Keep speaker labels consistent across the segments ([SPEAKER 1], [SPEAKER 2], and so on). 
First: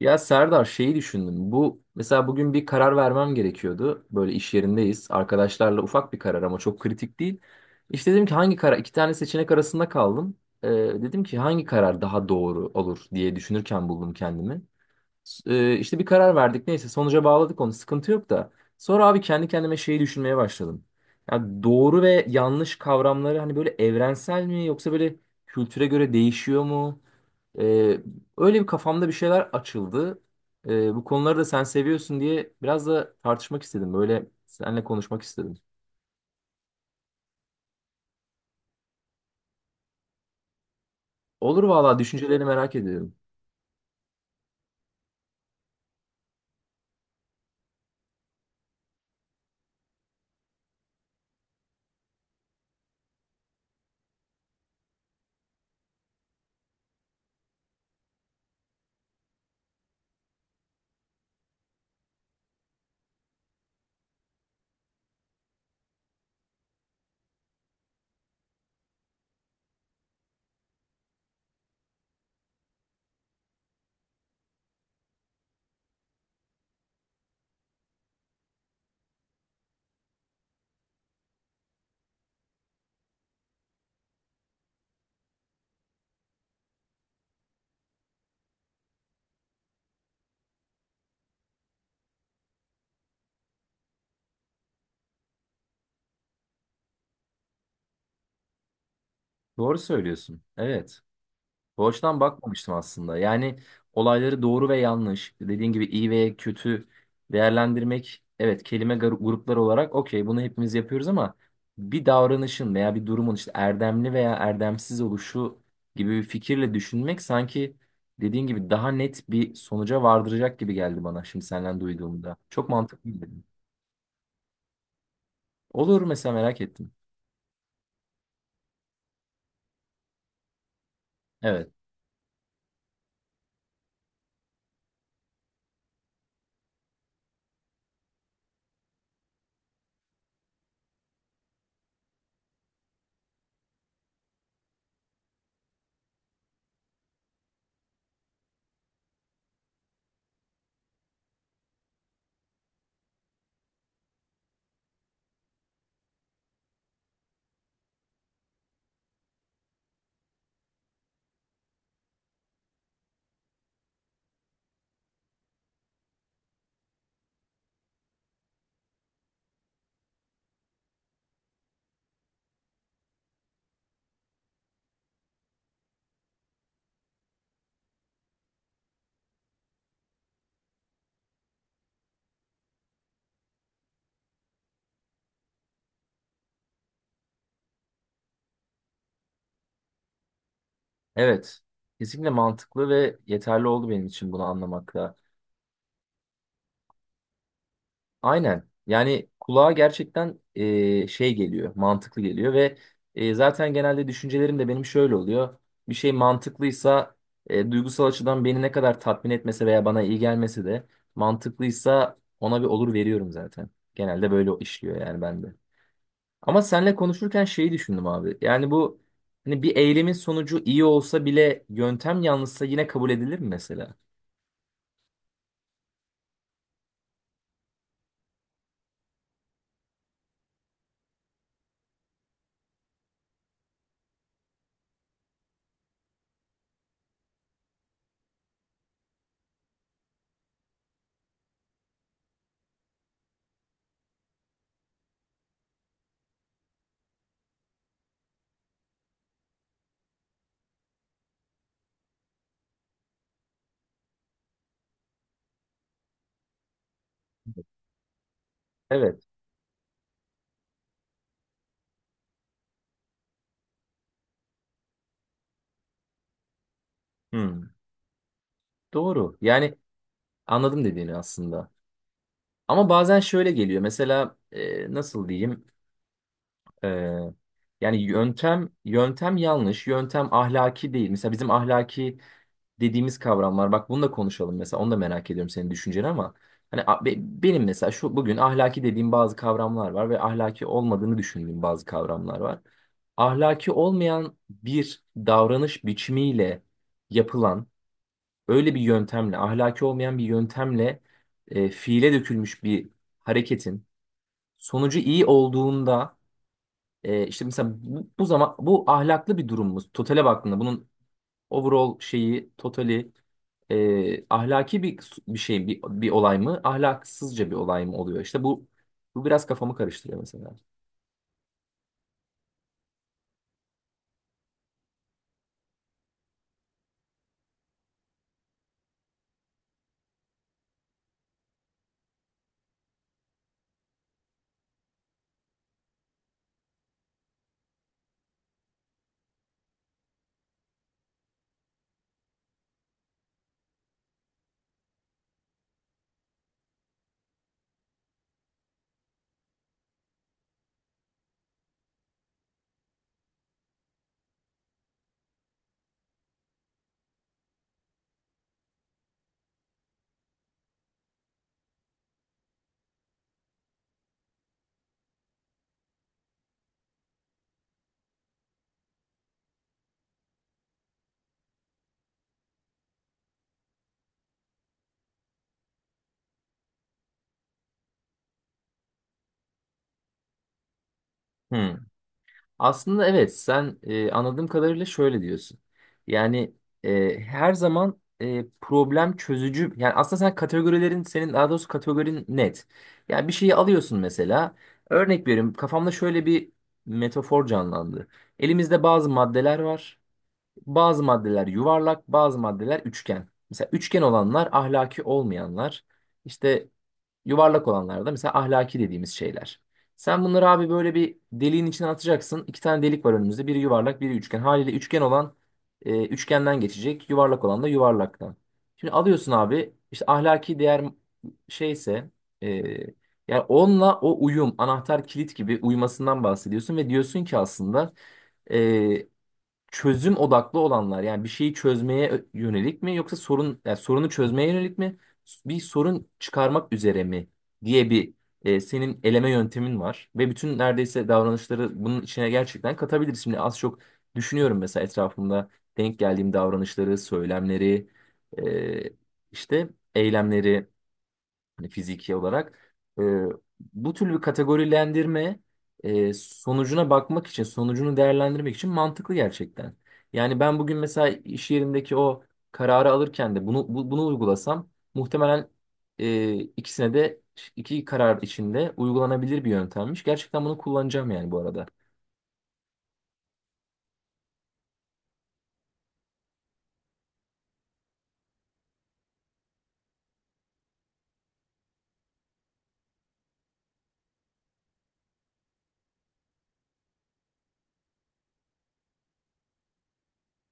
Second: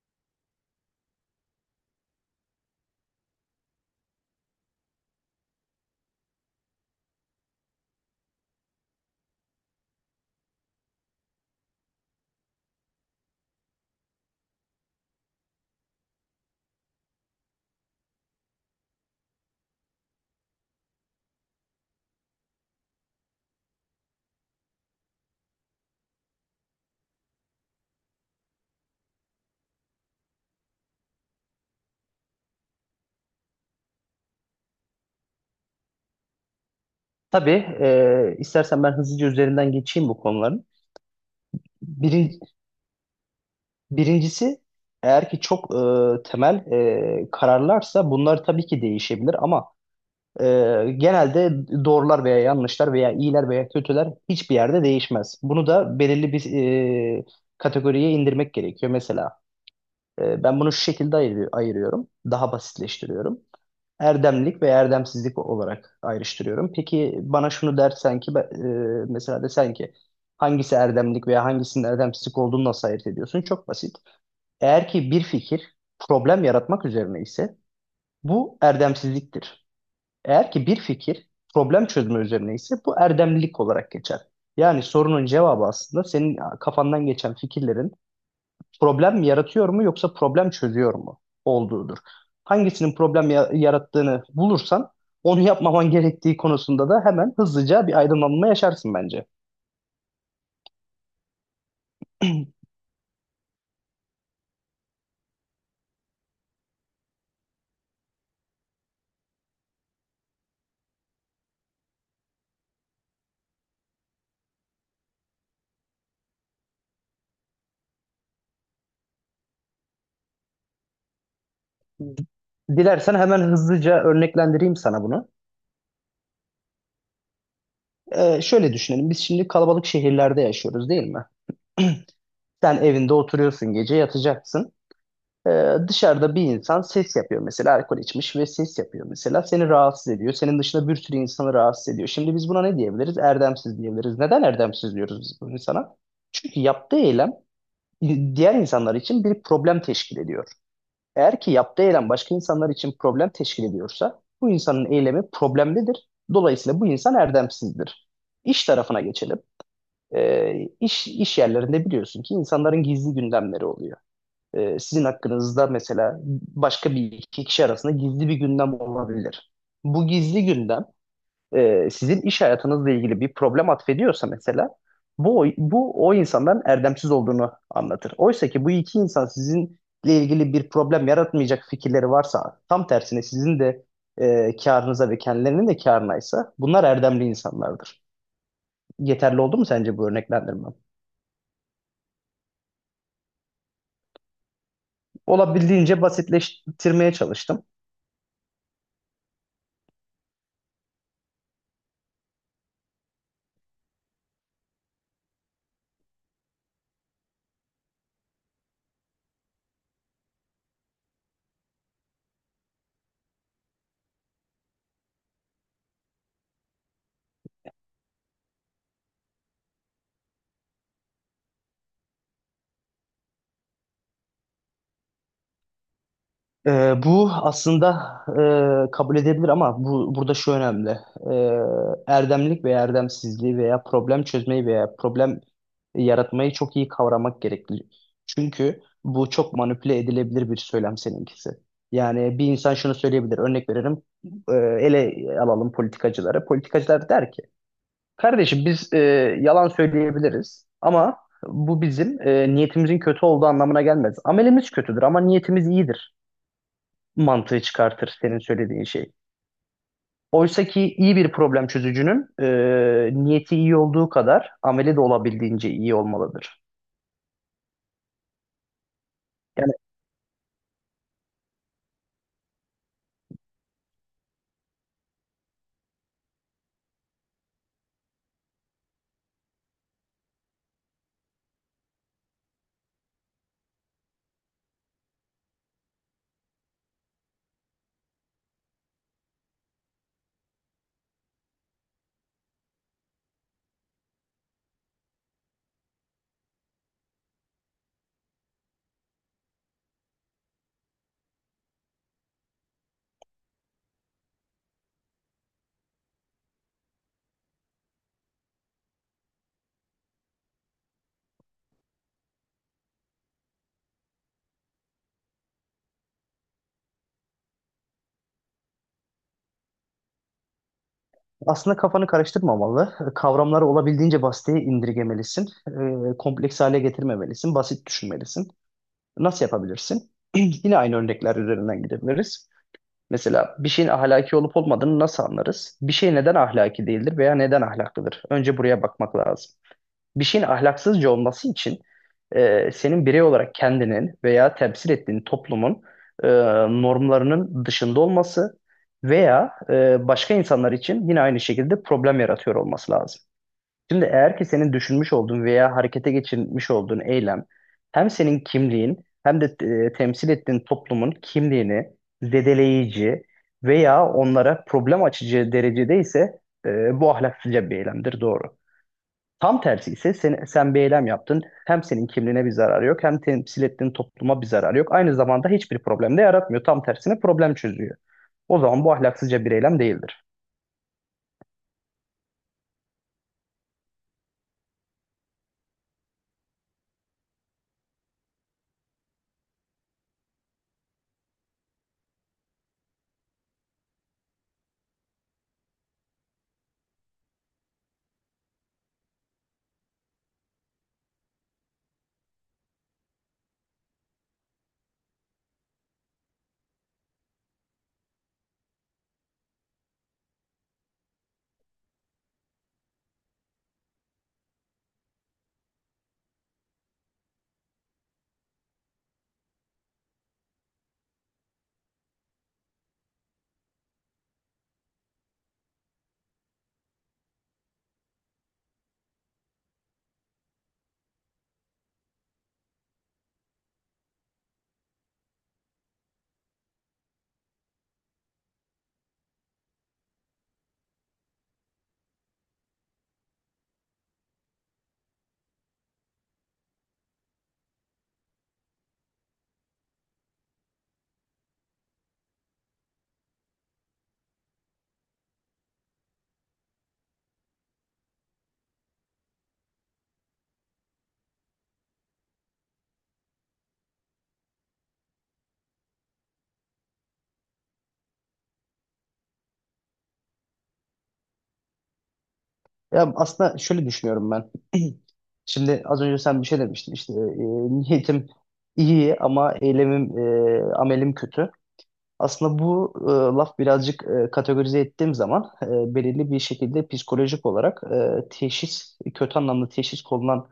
[SPEAKER 1] Ya Serdar şeyi düşündüm. Bu mesela bugün bir karar vermem gerekiyordu. Böyle iş yerindeyiz. Arkadaşlarla ufak bir karar ama çok kritik değil. İşte dedim ki hangi karar? İki tane seçenek arasında kaldım. Ee, Dedim ki hangi karar daha doğru olur diye düşünürken buldum kendimi. İşte bir karar verdik. Neyse sonuca bağladık onu. Sıkıntı yok da. Sonra abi kendi kendime şeyi düşünmeye başladım. Ya doğru ve yanlış kavramları hani böyle evrensel mi yoksa böyle kültüre göre değişiyor mu? Ee, Öyle bir kafamda bir şeyler açıldı. Bu konuları da sen seviyorsun diye biraz da tartışmak istedim. Böyle seninle konuşmak istedim.
[SPEAKER 2] Tabii istersen ben hızlıca üzerinden geçeyim bu konuların.
[SPEAKER 1] Olur valla,
[SPEAKER 2] Birin-
[SPEAKER 1] düşüncelerini merak ediyorum.
[SPEAKER 2] Birincisi eğer ki çok temel kararlarsa bunlar tabii ki değişebilir ama e, genelde doğrular veya yanlışlar veya iyiler veya kötüler hiçbir yerde değişmez. Bunu da belirli bir e, kategoriye indirmek gerekiyor. Mesela ben bunu şu şekilde ayırıyorum, daha basitleştiriyorum. Erdemlik ve erdemsizlik olarak ayrıştırıyorum. Peki bana şunu dersen ki mesela desen ki hangisi erdemlik veya hangisinin erdemsizlik olduğunu nasıl ayırt ediyorsun? Çok basit. Eğer ki bir fikir problem yaratmak üzerine ise bu erdemsizliktir. Eğer ki bir fikir problem çözme üzerine ise bu erdemlilik olarak geçer. Yani sorunun cevabı aslında senin kafandan geçen fikirlerin problem yaratıyor mu yoksa problem çözüyor mu olduğudur. Hangisinin yarattığını bulursan onu yapmaman gerektiği konusunda da hemen hızlıca bir aydınlanma yaşarsın bence.
[SPEAKER 1] Doğru söylüyorsun. Evet. Bu açıdan bakmamıştım aslında. Yani olayları doğru ve yanlış, dediğin gibi iyi ve kötü değerlendirmek, evet, kelime grupları olarak okey bunu hepimiz yapıyoruz ama bir davranışın veya bir durumun işte erdemli veya erdemsiz oluşu gibi bir fikirle düşünmek sanki dediğin gibi daha net bir sonuca vardıracak gibi geldi bana şimdi senden duyduğumda. Çok
[SPEAKER 2] Dilersen
[SPEAKER 1] mantıklı
[SPEAKER 2] hemen
[SPEAKER 1] dedim.
[SPEAKER 2] hızlıca örneklendireyim sana bunu.
[SPEAKER 1] Olur, mesela merak ettim.
[SPEAKER 2] Şöyle düşünelim. Biz şimdi kalabalık şehirlerde yaşıyoruz değil mi?
[SPEAKER 1] Evet.
[SPEAKER 2] Sen evinde oturuyorsun, gece yatacaksın. Dışarıda bir insan ses yapıyor, mesela alkol içmiş ve ses yapıyor, mesela seni rahatsız ediyor. Senin dışında bir sürü insanı rahatsız ediyor. Şimdi biz buna ne diyebiliriz? Erdemsiz diyebiliriz. Neden erdemsiz diyoruz biz bu insana? Çünkü yaptığı eylem diğer insanlar için bir problem teşkil ediyor. Eğer ki yaptığı eylem başka insanlar için problem teşkil ediyorsa bu insanın eylemi problemlidir. Dolayısıyla bu insan erdemsizdir. İş tarafına geçelim. İş, iş yerlerinde biliyorsun ki insanların gizli gündemleri oluyor, sizin hakkınızda mesela başka bir iki kişi arasında gizli bir gündem olabilir. Bu gizli gündem sizin iş hayatınızla ilgili bir problem atfediyorsa mesela bu o insandan erdemsiz olduğunu anlatır. Oysa ki bu iki insan sizinle ilgili bir problem yaratmayacak fikirleri varsa, tam tersine sizin de karınıza ve kendilerinin de karınaysa bunlar erdemli insanlardır. Yeterli oldu mu sence bu örneklendirmem?
[SPEAKER 1] Evet. Kesinlikle mantıklı ve yeterli oldu benim için bunu anlamakla.
[SPEAKER 2] Olabildiğince basitleştirmeye çalıştım.
[SPEAKER 1] Aynen. Yani kulağa gerçekten şey geliyor, mantıklı geliyor ve zaten genelde düşüncelerim de benim şöyle oluyor. Bir şey mantıklıysa duygusal açıdan beni ne kadar tatmin etmese veya bana iyi gelmese de mantıklıysa ona bir olur veriyorum zaten. Genelde böyle işliyor yani bende. Ama seninle konuşurken şeyi düşündüm abi. Yani bu hani bir eylemin sonucu iyi olsa bile yöntem yanlışsa yine kabul edilir mi mesela?
[SPEAKER 2] Bu aslında kabul edebilir ama bu burada şu önemli. Ee, Erdemlik ve erdemsizliği veya problem çözmeyi veya problem yaratmayı çok iyi kavramak gerekli. Çünkü bu çok manipüle edilebilir bir söylem seninkisi. Yani bir insan şunu söyleyebilir. Örnek veririm. Ele alalım politikacıları. Politikacılar der ki, kardeşim biz yalan söyleyebiliriz ama bu bizim niyetimizin kötü olduğu anlamına gelmez. Amelimiz kötüdür ama niyetimiz iyidir mantığı çıkartır senin söylediğin şey.
[SPEAKER 1] Evet.
[SPEAKER 2] Oysa ki iyi bir problem çözücünün niyeti iyi olduğu kadar ameli de olabildiğince iyi olmalıdır.
[SPEAKER 1] Hmm. Doğru.
[SPEAKER 2] Yani
[SPEAKER 1] Yani anladım dediğini aslında. Ama bazen şöyle geliyor. Mesela nasıl diyeyim? E, Yani yöntem yanlış, yöntem ahlaki değil. Mesela bizim ahlaki dediğimiz kavram var. Bak bunu da konuşalım mesela. Onu da merak ediyorum senin düşünceni ama hani benim mesela şu bugün ahlaki dediğim bazı kavramlar var ve ahlaki olmadığını düşündüğüm bazı kavramlar var. Ahlaki olmayan bir davranış biçimiyle yapılan öyle bir yöntemle, ahlaki olmayan bir yöntemle fiile dökülmüş bir hareketin sonucu iyi olduğunda, işte mesela bu zaman bu ahlaklı bir durumumuz. Totale baktığında bunun overall şeyi totali ahlaki bir şey bir olay mı, ahlaksızca bir olay mı oluyor? İşte bu biraz kafamı karıştırıyor mesela.
[SPEAKER 2] aslında kafanı karıştırmamalı. Kavramları olabildiğince basite indirgemelisin. Kompleks hale getirmemelisin. Basit düşünmelisin. Nasıl yapabilirsin? Yine aynı örnekler üzerinden gidebiliriz. Mesela bir şeyin ahlaki olup olmadığını nasıl anlarız? Bir şey neden ahlaki değildir veya neden ahlaklıdır? Önce buraya bakmak lazım. Bir şeyin ahlaksızca olması için senin birey olarak kendinin veya temsil ettiğin toplumun e, normlarının dışında olması veya başka insanlar için yine aynı şekilde problem yaratıyor olması lazım. Şimdi eğer ki senin düşünmüş olduğun veya harekete geçirmiş olduğun eylem hem senin kimliğin hem de temsil ettiğin toplumun kimliğini zedeleyici veya onlara problem açıcı derecede ise bu ahlaksızca bir eylemdir, doğru. Tam tersi ise sen bir eylem yaptın. Hem senin kimliğine bir zararı yok, hem temsil ettiğin topluma bir zararı yok. Aynı zamanda hiçbir problem de yaratmıyor. Tam tersine problem çözüyor. O zaman bu ahlaksızca bir eylem değildir.
[SPEAKER 1] Hmm. Aslında evet, sen anladığım kadarıyla şöyle diyorsun. Yani her zaman problem çözücü, yani aslında sen kategorilerin senin, daha doğrusu kategorin net. Yani bir şeyi alıyorsun mesela, örnek veriyorum, kafamda şöyle bir metafor canlandı. Elimizde bazı maddeler var. Bazı maddeler yuvarlak, bazı maddeler üçgen. Mesela üçgen olanlar ahlaki olmayanlar. İşte yuvarlak olanlar da mesela ahlaki dediğimiz şeyler. Sen bunları abi böyle bir deliğin içine atacaksın. İki tane delik var önümüzde. Biri yuvarlak, biri üçgen. Haliyle üçgen olan üçgenden geçecek. Yuvarlak olan da yuvarlaktan. Şimdi alıyorsun abi işte ahlaki değer şeyse, e, yani onunla o uyum, anahtar kilit gibi uyumasından bahsediyorsun ve diyorsun ki aslında e, çözüm odaklı olanlar, yani bir şeyi çözmeye yönelik mi, yoksa sorun, yani sorunu çözmeye yönelik mi, bir sorun çıkarmak üzere mi diye bir senin eleme yöntemin var ve bütün neredeyse davranışları bunun içine gerçekten katabiliriz. Şimdi az çok düşünüyorum mesela etrafımda denk geldiğim davranışları, söylemleri, e, işte eylemleri, hani fiziki olarak. E, Bu tür bir kategorilendirme sonucuna bakmak için, sonucunu değerlendirmek için mantıklı gerçekten. Yani ben bugün mesela iş yerindeki o kararı alırken de bunu, bunu uygulasam muhtemelen ikisine de, iki karar içinde uygulanabilir bir yöntemmiş. Gerçekten bunu kullanacağım yani bu arada.
[SPEAKER 2] Ya aslında şöyle düşünüyorum ben. Şimdi az önce sen bir şey demiştin işte niyetim iyi ama eylemim amelim kötü. Aslında bu laf birazcık, kategorize ettiğim zaman belirli bir şekilde psikolojik olarak teşhis, kötü anlamda teşhis konulan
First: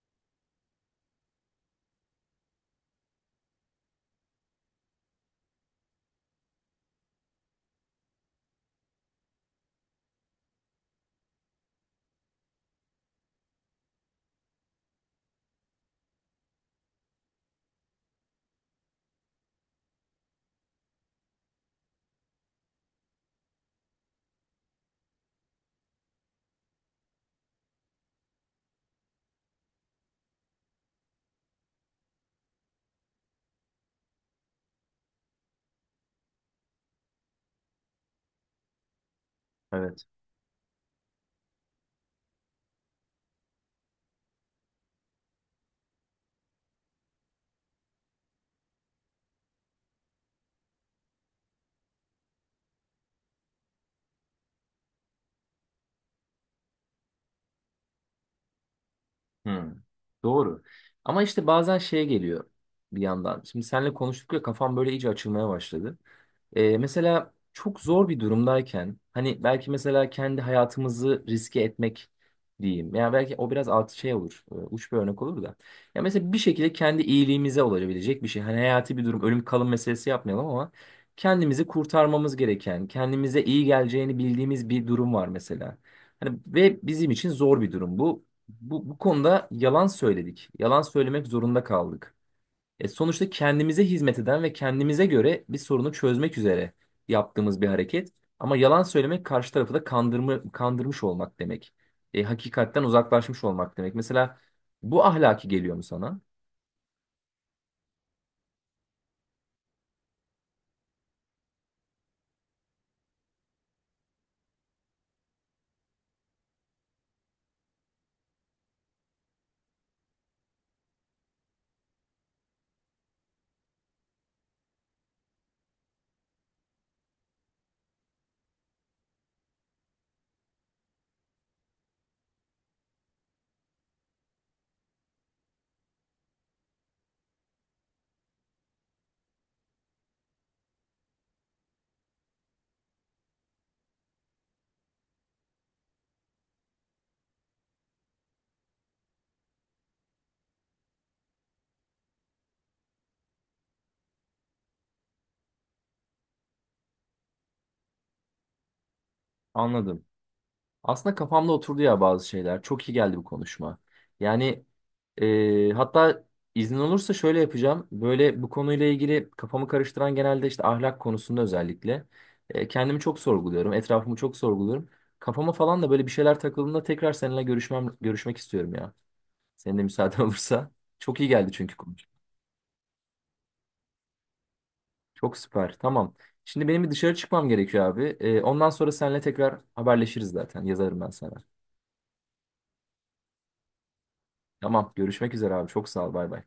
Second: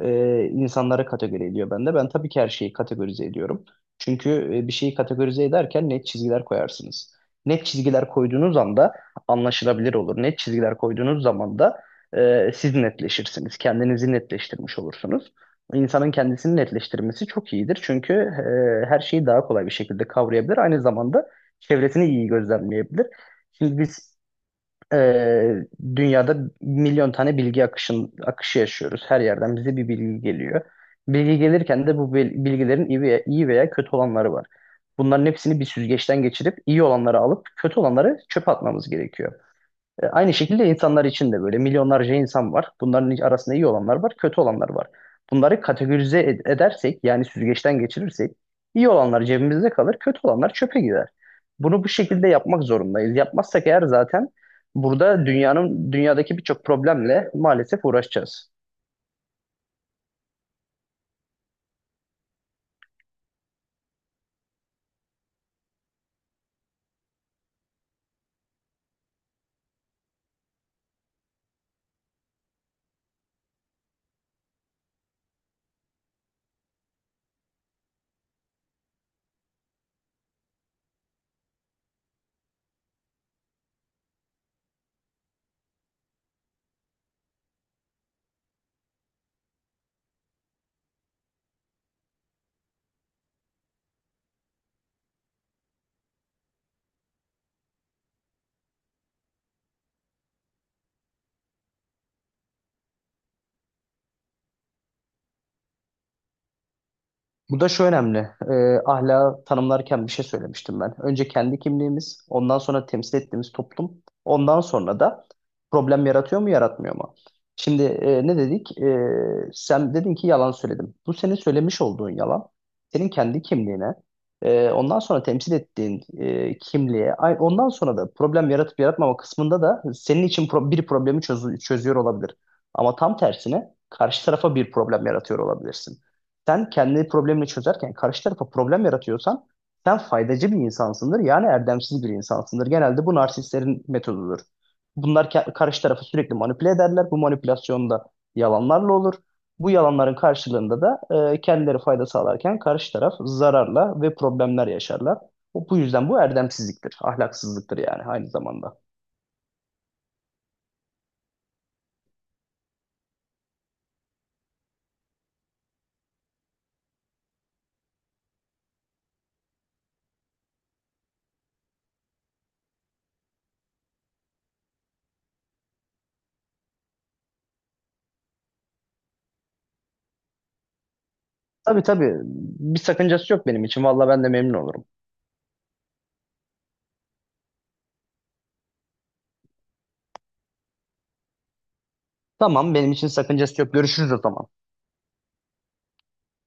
[SPEAKER 2] insanlara kategori ediyor bende. Ben tabii ki her şeyi kategorize ediyorum. Çünkü bir şeyi kategorize ederken net çizgiler koyarsınız. Net çizgiler koyduğunuz anda anlaşılabilir olur. Net çizgiler koyduğunuz zaman da siz netleşirsiniz. Kendinizi netleştirmiş olursunuz. İnsanın kendisini netleştirmesi çok iyidir. Çünkü her şeyi daha kolay bir şekilde kavrayabilir. Aynı zamanda çevresini iyi gözlemleyebilir. Şimdi biz ee, dünyada milyon tane akışı yaşıyoruz. Her yerden bize bir bilgi geliyor. Bilgi gelirken de bilgilerin iyi veya kötü olanları var. Bunların hepsini bir süzgeçten geçirip iyi olanları alıp kötü olanları çöpe atmamız gerekiyor.
[SPEAKER 1] Evet.
[SPEAKER 2] Aynı şekilde insanlar için de böyle milyonlarca insan var. Bunların arasında iyi olanlar var, kötü olanlar var. Bunları edersek, yani süzgeçten geçirirsek, iyi olanlar cebimizde kalır, kötü olanlar çöpe gider. Bunu bu şekilde yapmak zorundayız. Yapmazsak eğer zaten burada dünyadaki birçok problemle maalesef uğraşacağız.
[SPEAKER 1] Hmm, doğru. Ama işte bazen şeye geliyor bir yandan. Şimdi seninle konuştuk ya, kafam böyle iyice açılmaya başladı. Mesela çok zor bir durumdayken hani belki mesela kendi hayatımızı riske etmek diyeyim. Yani belki o biraz altı şey olur. Uç bir örnek olur da. Ya mesela bir şekilde kendi iyiliğimize olabilecek bir şey. Hani hayati bir durum, ölüm kalım meselesi yapmayalım ama kendimizi kurtarmamız gereken, kendimize iyi geleceğini bildiğimiz bir durum var mesela. Hani ve bizim için zor bir durum bu. Bu konuda yalan söyledik. Yalan söylemek zorunda kaldık. Sonuçta kendimize hizmet eden ve kendimize göre bir sorunu çözmek üzere yaptığımız bir hareket. Ama yalan söylemek karşı tarafı da kandırma, kandırmış olmak demek. Hakikatten uzaklaşmış olmak demek. Mesela bu ahlaki geliyor mu sana?
[SPEAKER 2] Bu da şu önemli. Ahlakı tanımlarken bir şey söylemiştim ben. Önce kendi kimliğimiz, ondan sonra temsil ettiğimiz toplum, ondan sonra da problem yaratıyor mu, yaratmıyor mu? Şimdi ne dedik? Sen dedin ki yalan söyledim. Bu senin söylemiş olduğun yalan, senin kendi kimliğine, ondan sonra temsil ettiğin kimliğe, ondan sonra da problem yaratıp yaratmama kısmında da senin için bir problemi çözüyor olabilir. Ama tam tersine karşı tarafa bir problem yaratıyor olabilirsin. Sen kendi problemini çözerken karşı tarafa problem yaratıyorsan sen faydacı bir insansındır. Yani erdemsiz bir insansındır. Genelde bu narsistlerin metodudur. Karşı tarafı sürekli manipüle ederler. Bu manipülasyon da yalanlarla olur. Bu yalanların karşılığında da kendileri fayda sağlarken karşı taraf zararla ve problemler yaşarlar. Bu yüzden bu erdemsizliktir, ahlaksızlıktır yani aynı zamanda.
[SPEAKER 1] Anladım. Aslında kafamda oturdu ya bazı şeyler. Çok iyi geldi bu konuşma. Yani hatta iznin olursa şöyle yapacağım. Böyle bu konuyla ilgili kafamı karıştıran, genelde işte ahlak konusunda özellikle kendimi çok sorguluyorum. Etrafımı çok sorguluyorum. Kafama falan da böyle bir şeyler takıldığında tekrar seninle görüşmek istiyorum ya. Senin de müsaaden olursa. Çok iyi geldi çünkü
[SPEAKER 2] Tabii,
[SPEAKER 1] konu.
[SPEAKER 2] tabii, bir sakıncası yok benim için. Valla ben de memnun olurum.
[SPEAKER 1] Çok süper. Tamam. Şimdi benim bir dışarı çıkmam gerekiyor abi. Ondan sonra seninle tekrar haberleşiriz zaten. Yazarım ben sana.
[SPEAKER 2] Tamam, benim için sakıncası yok. Görüşürüz o zaman.
[SPEAKER 1] Tamam. Görüşmek üzere abi. Çok sağ ol. Bay bay.